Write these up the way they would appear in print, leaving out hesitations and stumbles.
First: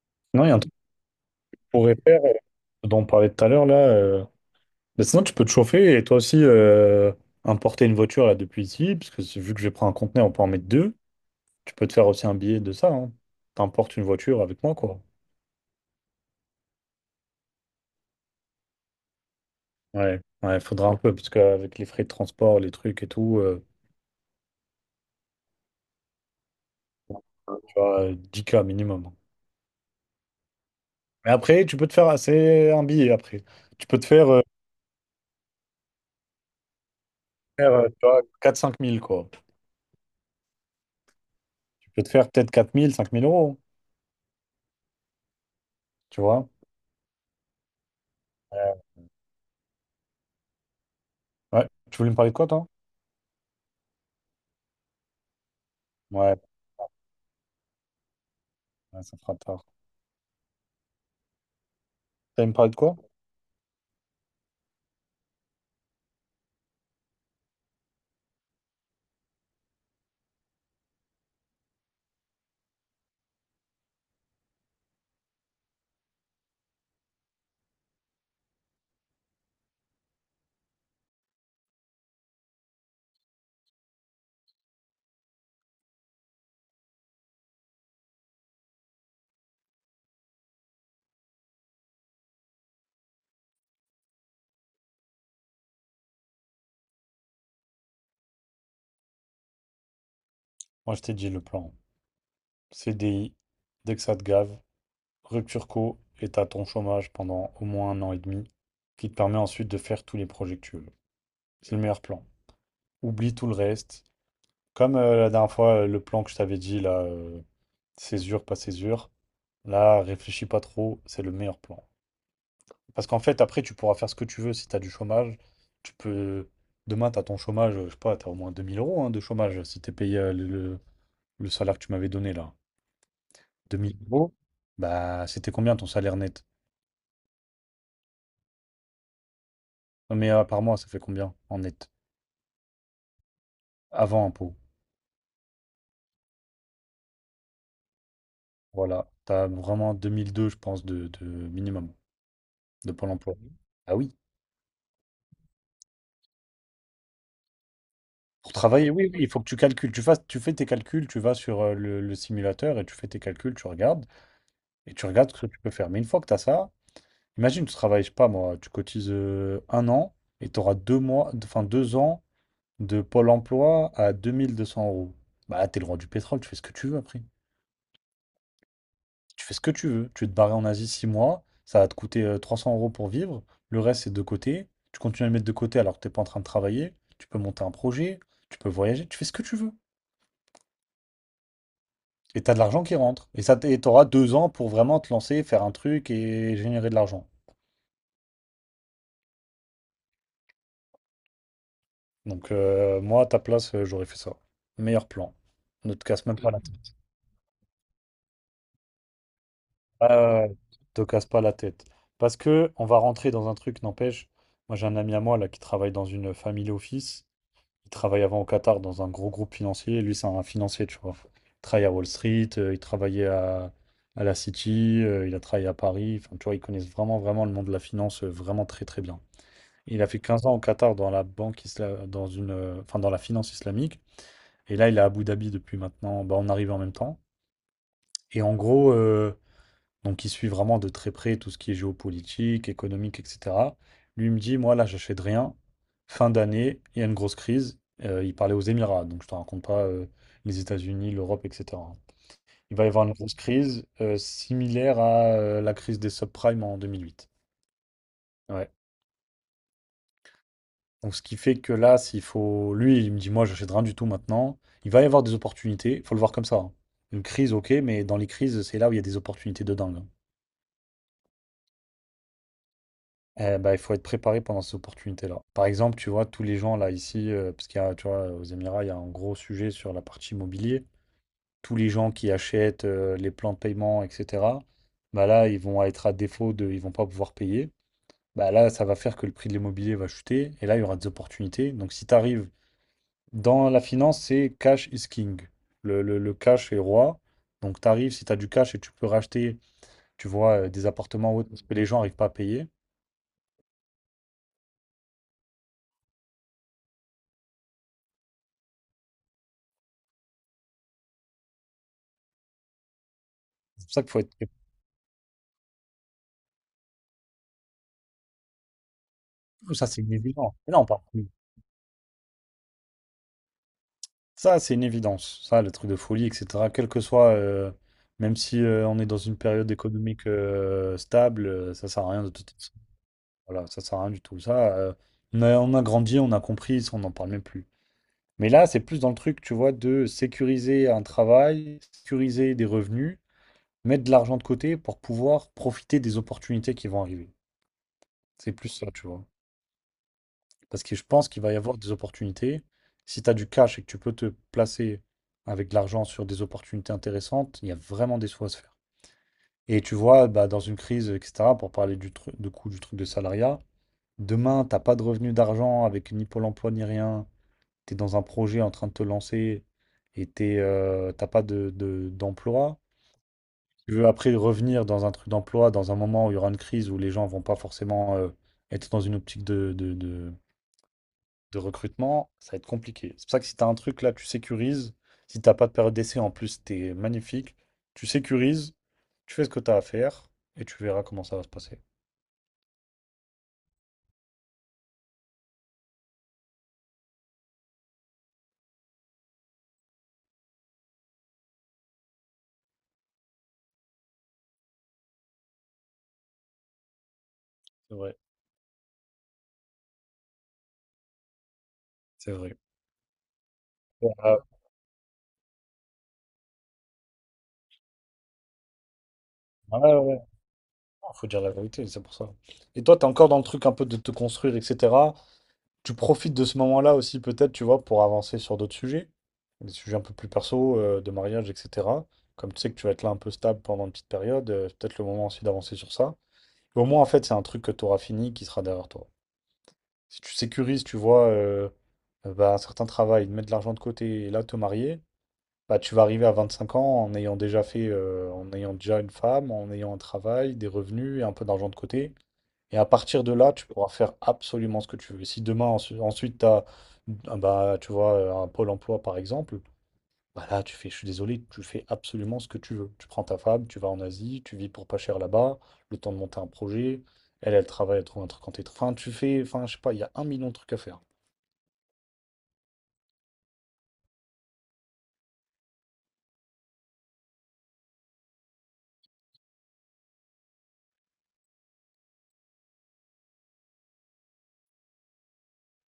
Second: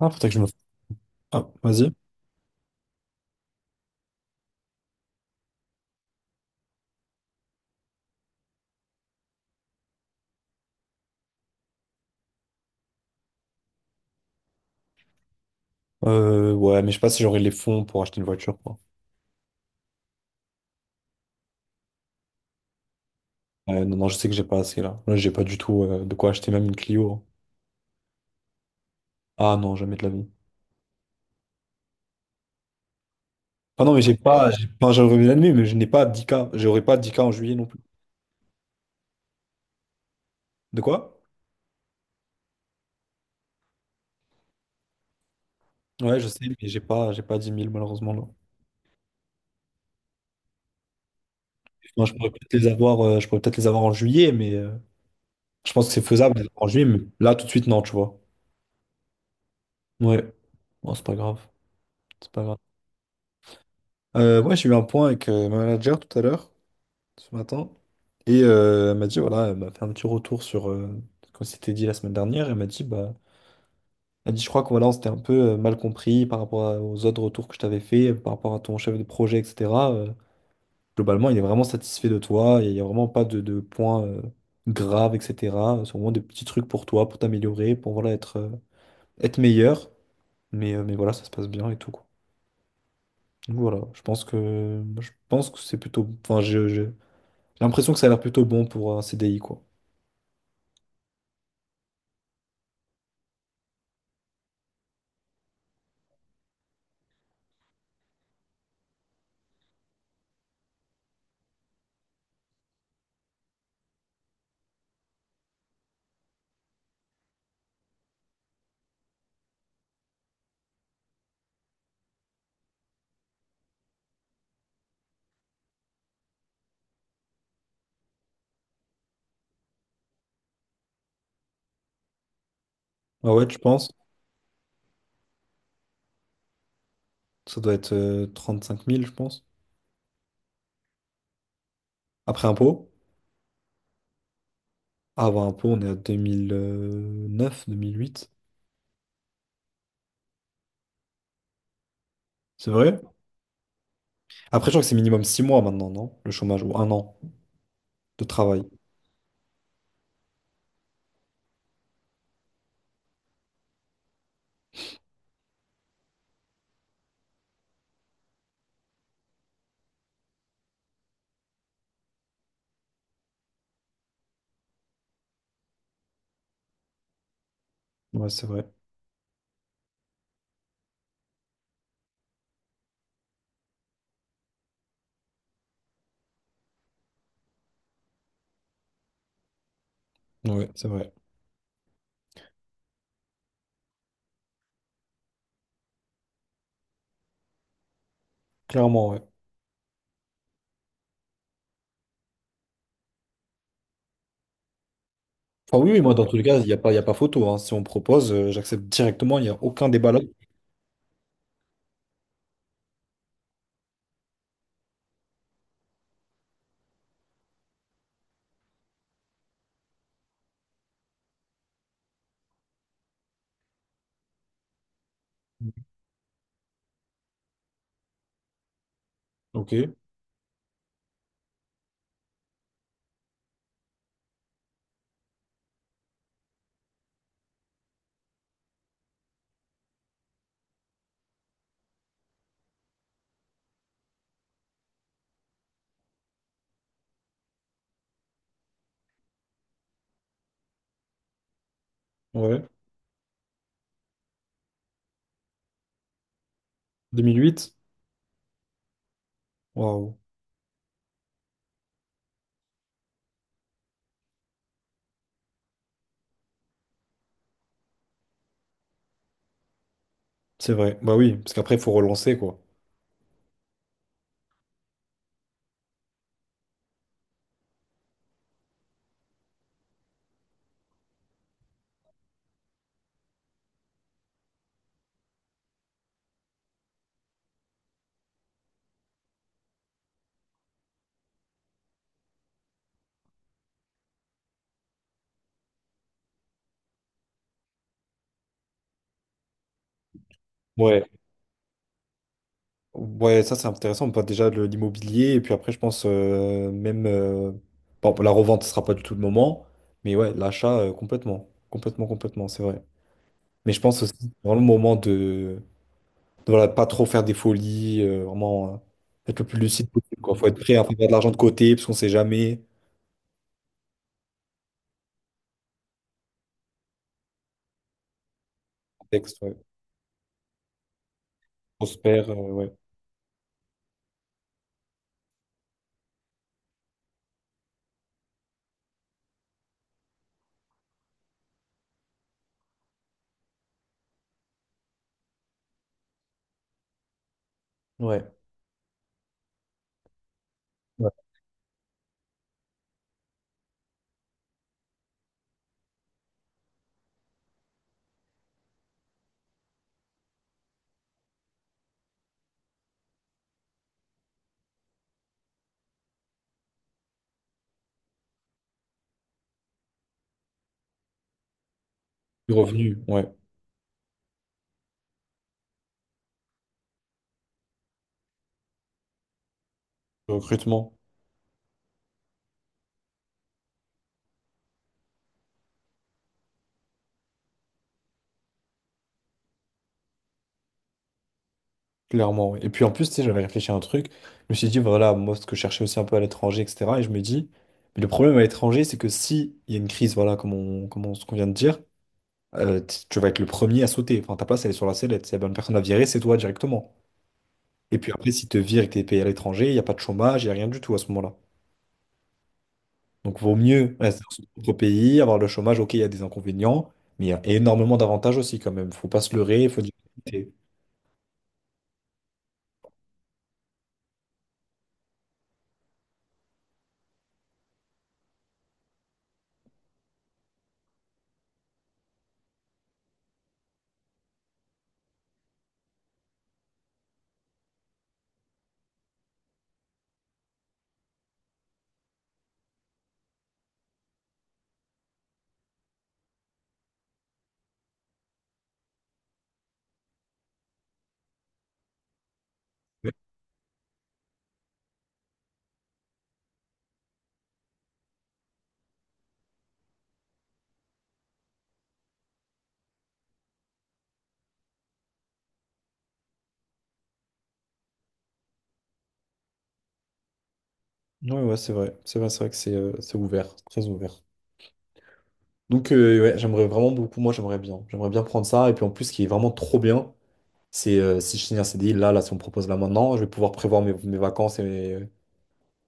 Ah, faudrait que je Non, me... il y a un truc Ah, qu'on vas-y. pourrait faire dont on parlait tout à l'heure là. Bah, sinon, tu peux te chauffer et toi aussi importer une voiture là depuis ici, parce que vu que je vais prendre un conteneur, on peut en mettre deux. Tu peux te faire aussi un billet de ça. Hein. T'importes une voiture avec moi, quoi. Ouais, mais je sais pas si j'aurai les fonds pour acheter une voiture, quoi. Ouais, ouais, faudra un peu, parce qu'avec les frais de transport, les trucs et tout, Non, non, je sais que j'ai pas assez, là. Là, j'ai pas du tout de quoi acheter même une Clio, hein. tu vois, 10K minimum. Ah non, jamais de la vie. Mais après, tu peux te faire assez un billet après. Ah Tu non, peux mais te j'ai faire, pas... Enfin, j'aurais bien aimé, mais je n'ai pas 10K. J'aurai pas 10K en juillet non plus. Tu vois, quatre cinq mille quoi. De quoi? Tu peux te faire peut-être quatre mille cinq mille euros, Ouais, tu je sais, vois. mais j'ai pas 10 000 malheureusement, là. Euh, ouais, tu Enfin, voulais je me pourrais parler de quoi, peut-être les toi? avoir, je pourrais peut-être les avoir en juillet, mais... je pense que c'est faisable Ouais, de les avoir en juillet, mais là, tout de suite, non, tu vois. ouais, ça fera tard. Ouais. Bon, c'est pas grave. C'est pas T'allais me grave. parler de quoi? Ouais, j'ai eu un point avec ma manager tout à l'heure, ce matin. Et elle m'a dit, voilà, elle m'a fait un petit retour sur ce qu'on s'était dit la semaine dernière. Elle m'a dit, bah, elle dit, je crois que voilà, on s'était un peu mal compris par rapport à- aux autres retours que je t'avais fait, par rapport à ton chef de projet, etc. Globalement, il est vraiment satisfait de toi, et il n'y a vraiment pas de points graves, etc. C'est vraiment des petits trucs pour toi, pour t'améliorer, pour voilà, être, être meilleur. Mais voilà, ça se passe bien et tout, quoi. Donc voilà, je pense que c'est plutôt... Enfin, j'ai l'impression que ça a l'air plutôt bon pour un CDI, quoi. Moi, je t'ai dit le plan. CDI, dès que ça te gave, rupture co et t'as ton chômage pendant au moins un an et demi, qui te permet ensuite de faire tous les projets que tu veux. C'est le meilleur plan. Oublie tout le reste. Comme la dernière fois, le plan que je t'avais dit, là, césure, pas césure, là, réfléchis pas trop, c'est le meilleur plan. Parce qu'en fait, après, tu pourras faire ce que tu veux si t'as du chômage. Tu peux. Demain, t'as ton chômage, je sais pas, t'as au moins 2 000 € hein, de chômage si t'es payé le, le salaire que tu m'avais donné là. Ah ouais, tu penses? 2000 euros, bah, c'était combien ton salaire net? Ça doit être 35 000, je pense. Non, mais par mois, ça fait combien en net? Après impôt. Avant impôt. Ah, avant impôt, on est à 2009, 2008. Voilà. T'as vraiment 2002, je pense, de minimum C'est de vrai? Pôle emploi. Mhm. Ah oui. Après, je crois que c'est minimum 6 mois maintenant, non? Le chômage, ou 1 an de Pour travail. travailler, oui, oui, il faut que tu calcules. Tu fasses, tu fais tes calculs, tu vas sur le, simulateur et tu fais tes calculs, tu regardes et tu regardes ce que tu peux faire. Mais une fois que tu as ça, imagine, tu travailles, je sais pas moi, tu cotises un an et tu auras deux mois, enfin 2 ans de Pôle emploi à 2200 euros. Bah, là, t'es le roi du pétrole, tu fais ce que tu veux après. Ouais, c'est vrai. Tu fais ce que tu veux. Tu veux te barrer en Asie 6 mois, ça va te coûter 300 € pour vivre. Le reste, c'est de côté. Tu continues à le mettre de côté alors que t'es pas en train de travailler. Tu peux monter un projet, tu peux voyager, tu fais ce que tu veux. Ouais, c'est vrai. Et t'as de l'argent qui rentre. Et ça, t'auras deux ans pour vraiment te lancer, faire un truc et générer de l'argent. Clairement, ouais. Donc, moi, à ta place, j'aurais fait ça. Meilleur plan. Enfin, oui, Ne oui, te moi, dans casse tous même les pas cas, la il tête. y a pas photo, hein. Si on me propose, j'accepte directement, il n'y a aucun débat là. Ah, te casse pas la tête. Parce que on va rentrer dans un truc, n'empêche. Moi, j'ai un ami à moi là qui travaille dans une family office. Il travaillait avant au Qatar dans un gros groupe financier. Et lui, c'est un financier, tu vois. Il travaille à Wall Street, il travaillait à la City, il a travaillé à Paris. Enfin, tu vois, ils connaissent vraiment, vraiment le monde de la finance, vraiment très, très bien. Ok, Il a fait 15 ans au Qatar dans la dans une, enfin, dans la finance islamique. Et là, il est à Abu Dhabi depuis maintenant. Bah, on arrive en même temps. Et en gros, donc il suit vraiment de très près tout ce qui est géopolitique, économique, etc. Lui il me dit, moi là, j'achète rien. Fin d'année, il y a une grosse crise. Il parlait aux Émirats, donc je te raconte pas les États-Unis, l'Europe, etc. ouais. Il va y avoir une grosse crise similaire à la crise des subprimes en 2008. 2008? Ouais. Waouh. Donc ce qui fait que là, s'il faut, lui, il me dit, moi, j'achète rien du tout maintenant. Il va y avoir des opportunités. Il faut le voir comme ça, hein. Une crise, ok, mais dans les crises, c'est là où il y a des opportunités de dingue, hein. C'est vrai. Bah oui, parce qu'après, il faut relancer, quoi. Eh ben, il faut être préparé pendant ces opportunités-là. Par exemple, tu vois, tous les gens là ici, parce qu'il y a, tu vois, aux Émirats, il y a un gros sujet sur la partie immobilier. Tous les gens qui achètent les plans de paiement, etc., bah là, ils vont être à défaut de, ils vont pas pouvoir payer. Bah là, ça va faire que le prix de l'immobilier va chuter et là, il y aura des opportunités. Donc, si tu arrives dans la finance, c'est cash is king. Le, le cash est roi. Donc, tu arrives, si tu as du cash et tu peux racheter tu vois, des Ouais. appartements hauts autres que les gens arrivent pas à payer. Ouais, ça c'est intéressant. Bah, déjà l'immobilier, et puis après, je pense même, bon, la revente, ce sera pas du tout le moment, mais ouais, l'achat, complètement. Complètement, complètement, c'est vrai. Mais je C'est pour pense ça qu'il aussi que faut c'est être très vraiment le moment voilà, pas trop faire des folies, vraiment être le plus prudent. Ça lucide c'est une possible, quoi. Faut évidence. être Mais prêt à non, faire pas de contre l'argent de côté, parce qu'on sait jamais. ça c'est une évidence. Ça, le truc de folie et cetera, quel que soit, même si, on est dans une Contexte, ouais. période économique, stable, ça sert à rien Prospère, de tout ouais. façon. Voilà, ça sert à rien du tout. Ça, on a grandi, on a compris, ça on n'en parle même plus. Mais là, c'est plus dans le truc, tu vois, de sécuriser un travail, sécuriser des revenus. Mettre de l'argent de côté pour pouvoir profiter des opportunités qui vont arriver. Ouais. C'est plus ça, tu vois. Parce que je Ouais. pense qu'il va y avoir des opportunités. Si tu as du cash et que tu peux te placer avec de l'argent sur des opportunités intéressantes, il y a vraiment des sous à se faire. Et tu vois, bah, dans une crise, etc., pour parler du truc, de coût du truc de salariat, demain, t'as pas de revenu d'argent avec ni Pôle emploi ni rien. Tu es dans un projet en train de te lancer et t'es, t'as pas Du d'emploi. revenu, ouais. Tu veux après revenir dans un truc d'emploi, dans un moment où il y aura une crise où les gens vont pas forcément être dans une optique Du recrutement. de recrutement, ça va être compliqué. C'est pour ça que si tu as un truc là, tu sécurises. Si t'as pas de période d'essai en plus, t'es magnifique. Tu sécurises, tu fais ce que tu as à faire et tu verras comment ça va se passer. Clairement, ouais. Et puis en plus, tu sais, j'avais réfléchi à un truc. Je me suis dit, voilà, moi, ce que je cherchais aussi un peu à l'étranger, etc. Et je me dis, mais le problème à l'étranger, c'est que si il y a une crise, voilà, ce qu'on vient de dire, tu vas être le premier à sauter. Enfin, ta place, elle est sur la sellette. Si la bonne personne à virer, c'est toi directement. C'est Et puis vrai, après, si te virent et que t'es payé à l'étranger, il n'y a pas de chômage, il n'y a rien du tout à ce moment-là. c'est vrai. Donc, vaut mieux rester dans Ouais, son propre pays, avoir le chômage. Ok, il y a des inconvénients, mais il y a énormément d'avantages aussi, quand même. Faut pas se leurrer, ouais, faut dire. ouais. Ouais. Non, faut dire la vérité, c'est pour ça. Et toi, t'es encore dans le truc un peu de te construire, etc. Tu profites de ce moment-là aussi, peut-être, tu vois, pour avancer sur d'autres sujets, des sujets un peu plus perso, de mariage, etc. Comme tu sais que tu vas être là un peu stable pendant une petite période, c'est peut-être le moment aussi d'avancer sur ça. Et au moins, en fait, c'est un truc que tu auras fini qui sera derrière toi. Si tu sécurises, tu vois, bah, un certain travail, de mettre de l'argent de côté et là te marier, bah, tu vas arriver à 25 ans en ayant déjà fait, en ayant déjà une femme, en ayant un travail, des revenus et un peu d'argent de côté. Et à Ouais, partir de là, tu pourras faire absolument ce que tu veux. Si demain, ensuite, tu as, bah, tu vois, un pôle emploi, par exemple, bah là, tu fais, je suis désolé, tu fais absolument ce que tu veux. Tu prends ta femme, tu vas en Asie, tu vis pour pas cher là-bas, le temps de monter un projet. Elle, elle travaille, elle trouve un truc en télétravail. Enfin, tu fais, enfin, je sais pas, il y a un million de trucs à faire. Ouais, c'est vrai. C'est vrai, c'est vrai que c'est ouvert, très ouvert. Donc ouais, j'aimerais vraiment beaucoup, moi j'aimerais bien. J'aimerais bien prendre ça. Et puis en plus, ce qui est vraiment trop bien, c'est si je signe un CDI, là, si on me propose là maintenant, je vais pouvoir prévoir mes vacances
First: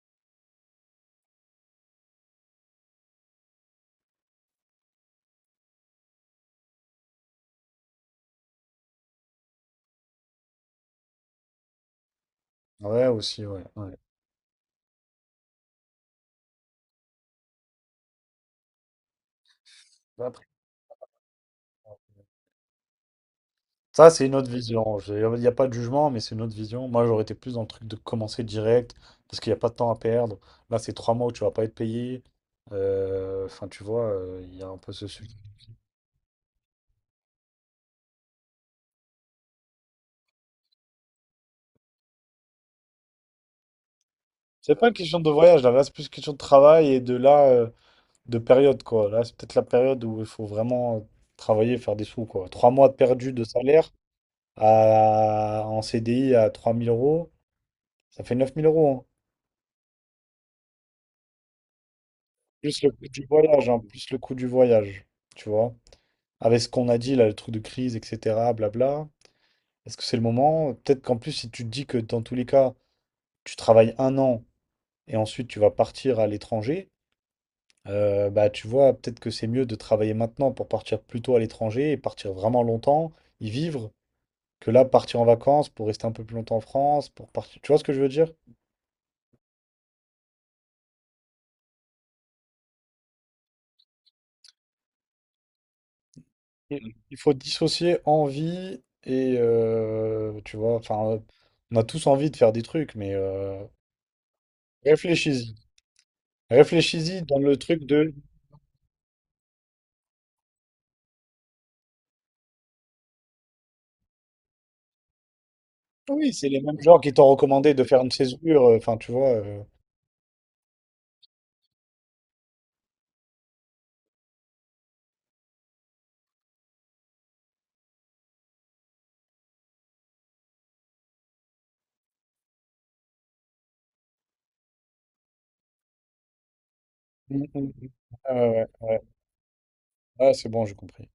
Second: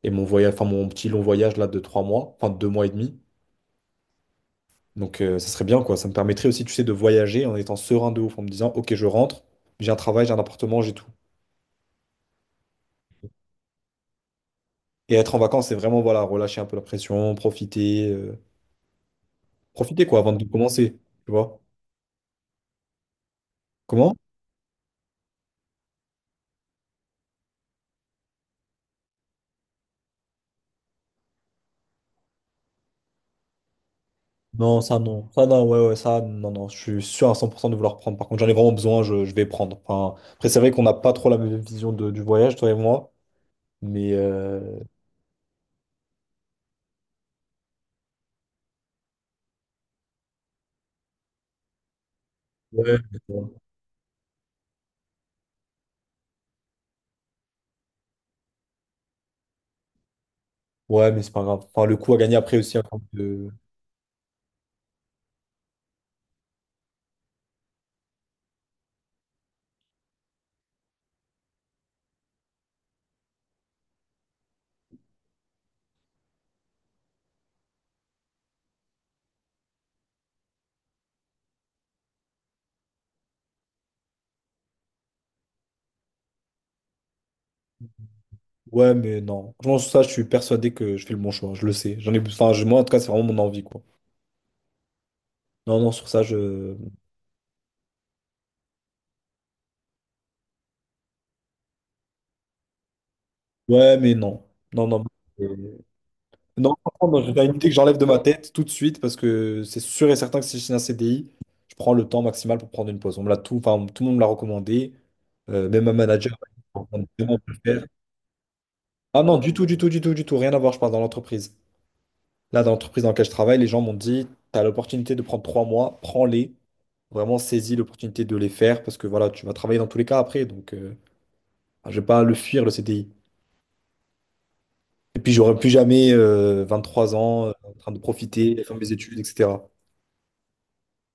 et mon voyage, enfin mon petit long voyage là de 3 mois, enfin de 2 mois et demi. Donc ça serait bien quoi. Ça me permettrait aussi, tu sais, de voyager en étant serein de ouf, en me disant, ok, je rentre, j'ai un travail, j'ai un appartement, j'ai tout. Ouais, aussi, ouais. Ouais. Et être en vacances, c'est vraiment, voilà, relâcher un peu la pression, profiter, profiter quoi, avant de Après, commencer. Tu vois? ça, Comment? c'est une autre vision. Il n'y a pas de jugement, mais c'est une autre vision. Moi, j'aurais été plus dans le truc de commencer direct, parce qu'il n'y a pas de temps à perdre. Là, c'est 3 mois où tu vas pas être payé. Enfin, tu vois, il y a un Non, peu ça ce non. sujet. Ça non, ça non, non. Je suis sûr à 100% de vouloir prendre. Par contre, j'en ai vraiment besoin, je vais prendre. Enfin, après, c'est vrai qu'on n'a pas trop la même vision du voyage, toi et moi. Mais C'est pas une question de voyage, là, c'est plus une question de travail et de là, de période, quoi. Là, c'est peut-être la période où il faut vraiment travailler, faire des sous, quoi. Trois mois de ouais, mais perdu de bon. salaire en CDI à 3000 euros, ça fait 9000 euros, hein. Ouais, mais c'est pas grave. Enfin, le coup à gagner après aussi, hein, Plus le quand, coût du voyage, hein, plus le coût du voyage, tu vois. Avec ce qu'on a dit là, le truc de crise, etc., blabla, est-ce que c'est le moment? Peut-être qu'en plus, si tu te dis que dans tous les cas, tu travailles un an et ensuite tu vas partir à l'étranger, bah tu vois, peut-être que c'est mieux de travailler maintenant pour partir plus tôt à l'étranger et partir vraiment longtemps, y vivre, que là, partir en vacances pour rester un peu plus longtemps en France, pour partir. Tu vois ce que je veux dire? ouais, mais non. Franchement, sur ça, je suis persuadé que je fais le bon choix. Je le sais. J'en ai... Enfin, moi, en tout cas, c'est vraiment mon envie, quoi. Non, non, sur ça, je. Mm. Il faut dissocier envie et tu vois, enfin, on a tous envie de faire des trucs, mais Ouais, mais non. Non, non. réfléchis-y. Non, franchement, Réfléchis-y non, dans j'ai une le idée que truc j'enlève de de ma tête tout de suite parce que c'est sûr et certain que si je signe un CDI, je prends le temps maximal pour prendre une pause. On me l'a tout, enfin, tout le monde me l'a recommandé, même un Oui, manager m'a c'est les dit, mêmes vraiment, on gens me qui t'ont demande de recommandé le de faire. faire une césure, enfin, tu Ah vois. non, du tout, rien à voir, je parle dans l'entreprise. Là, dans l'entreprise dans laquelle je travaille, les gens m'ont dit, tu as l'opportunité de prendre 3 mois, prends-les, vraiment saisis l'opportunité de les faire parce que voilà, tu vas travailler dans tous les cas après, donc enfin, je vais pas le fuir, le CDI. Et puis, j'aurai plus jamais trois Mm, ans en mm, mm. train de Ah ouais, profiter, de ouais. faire mes Ouais. études, etc. Ah, c'est bon, j'ai compris.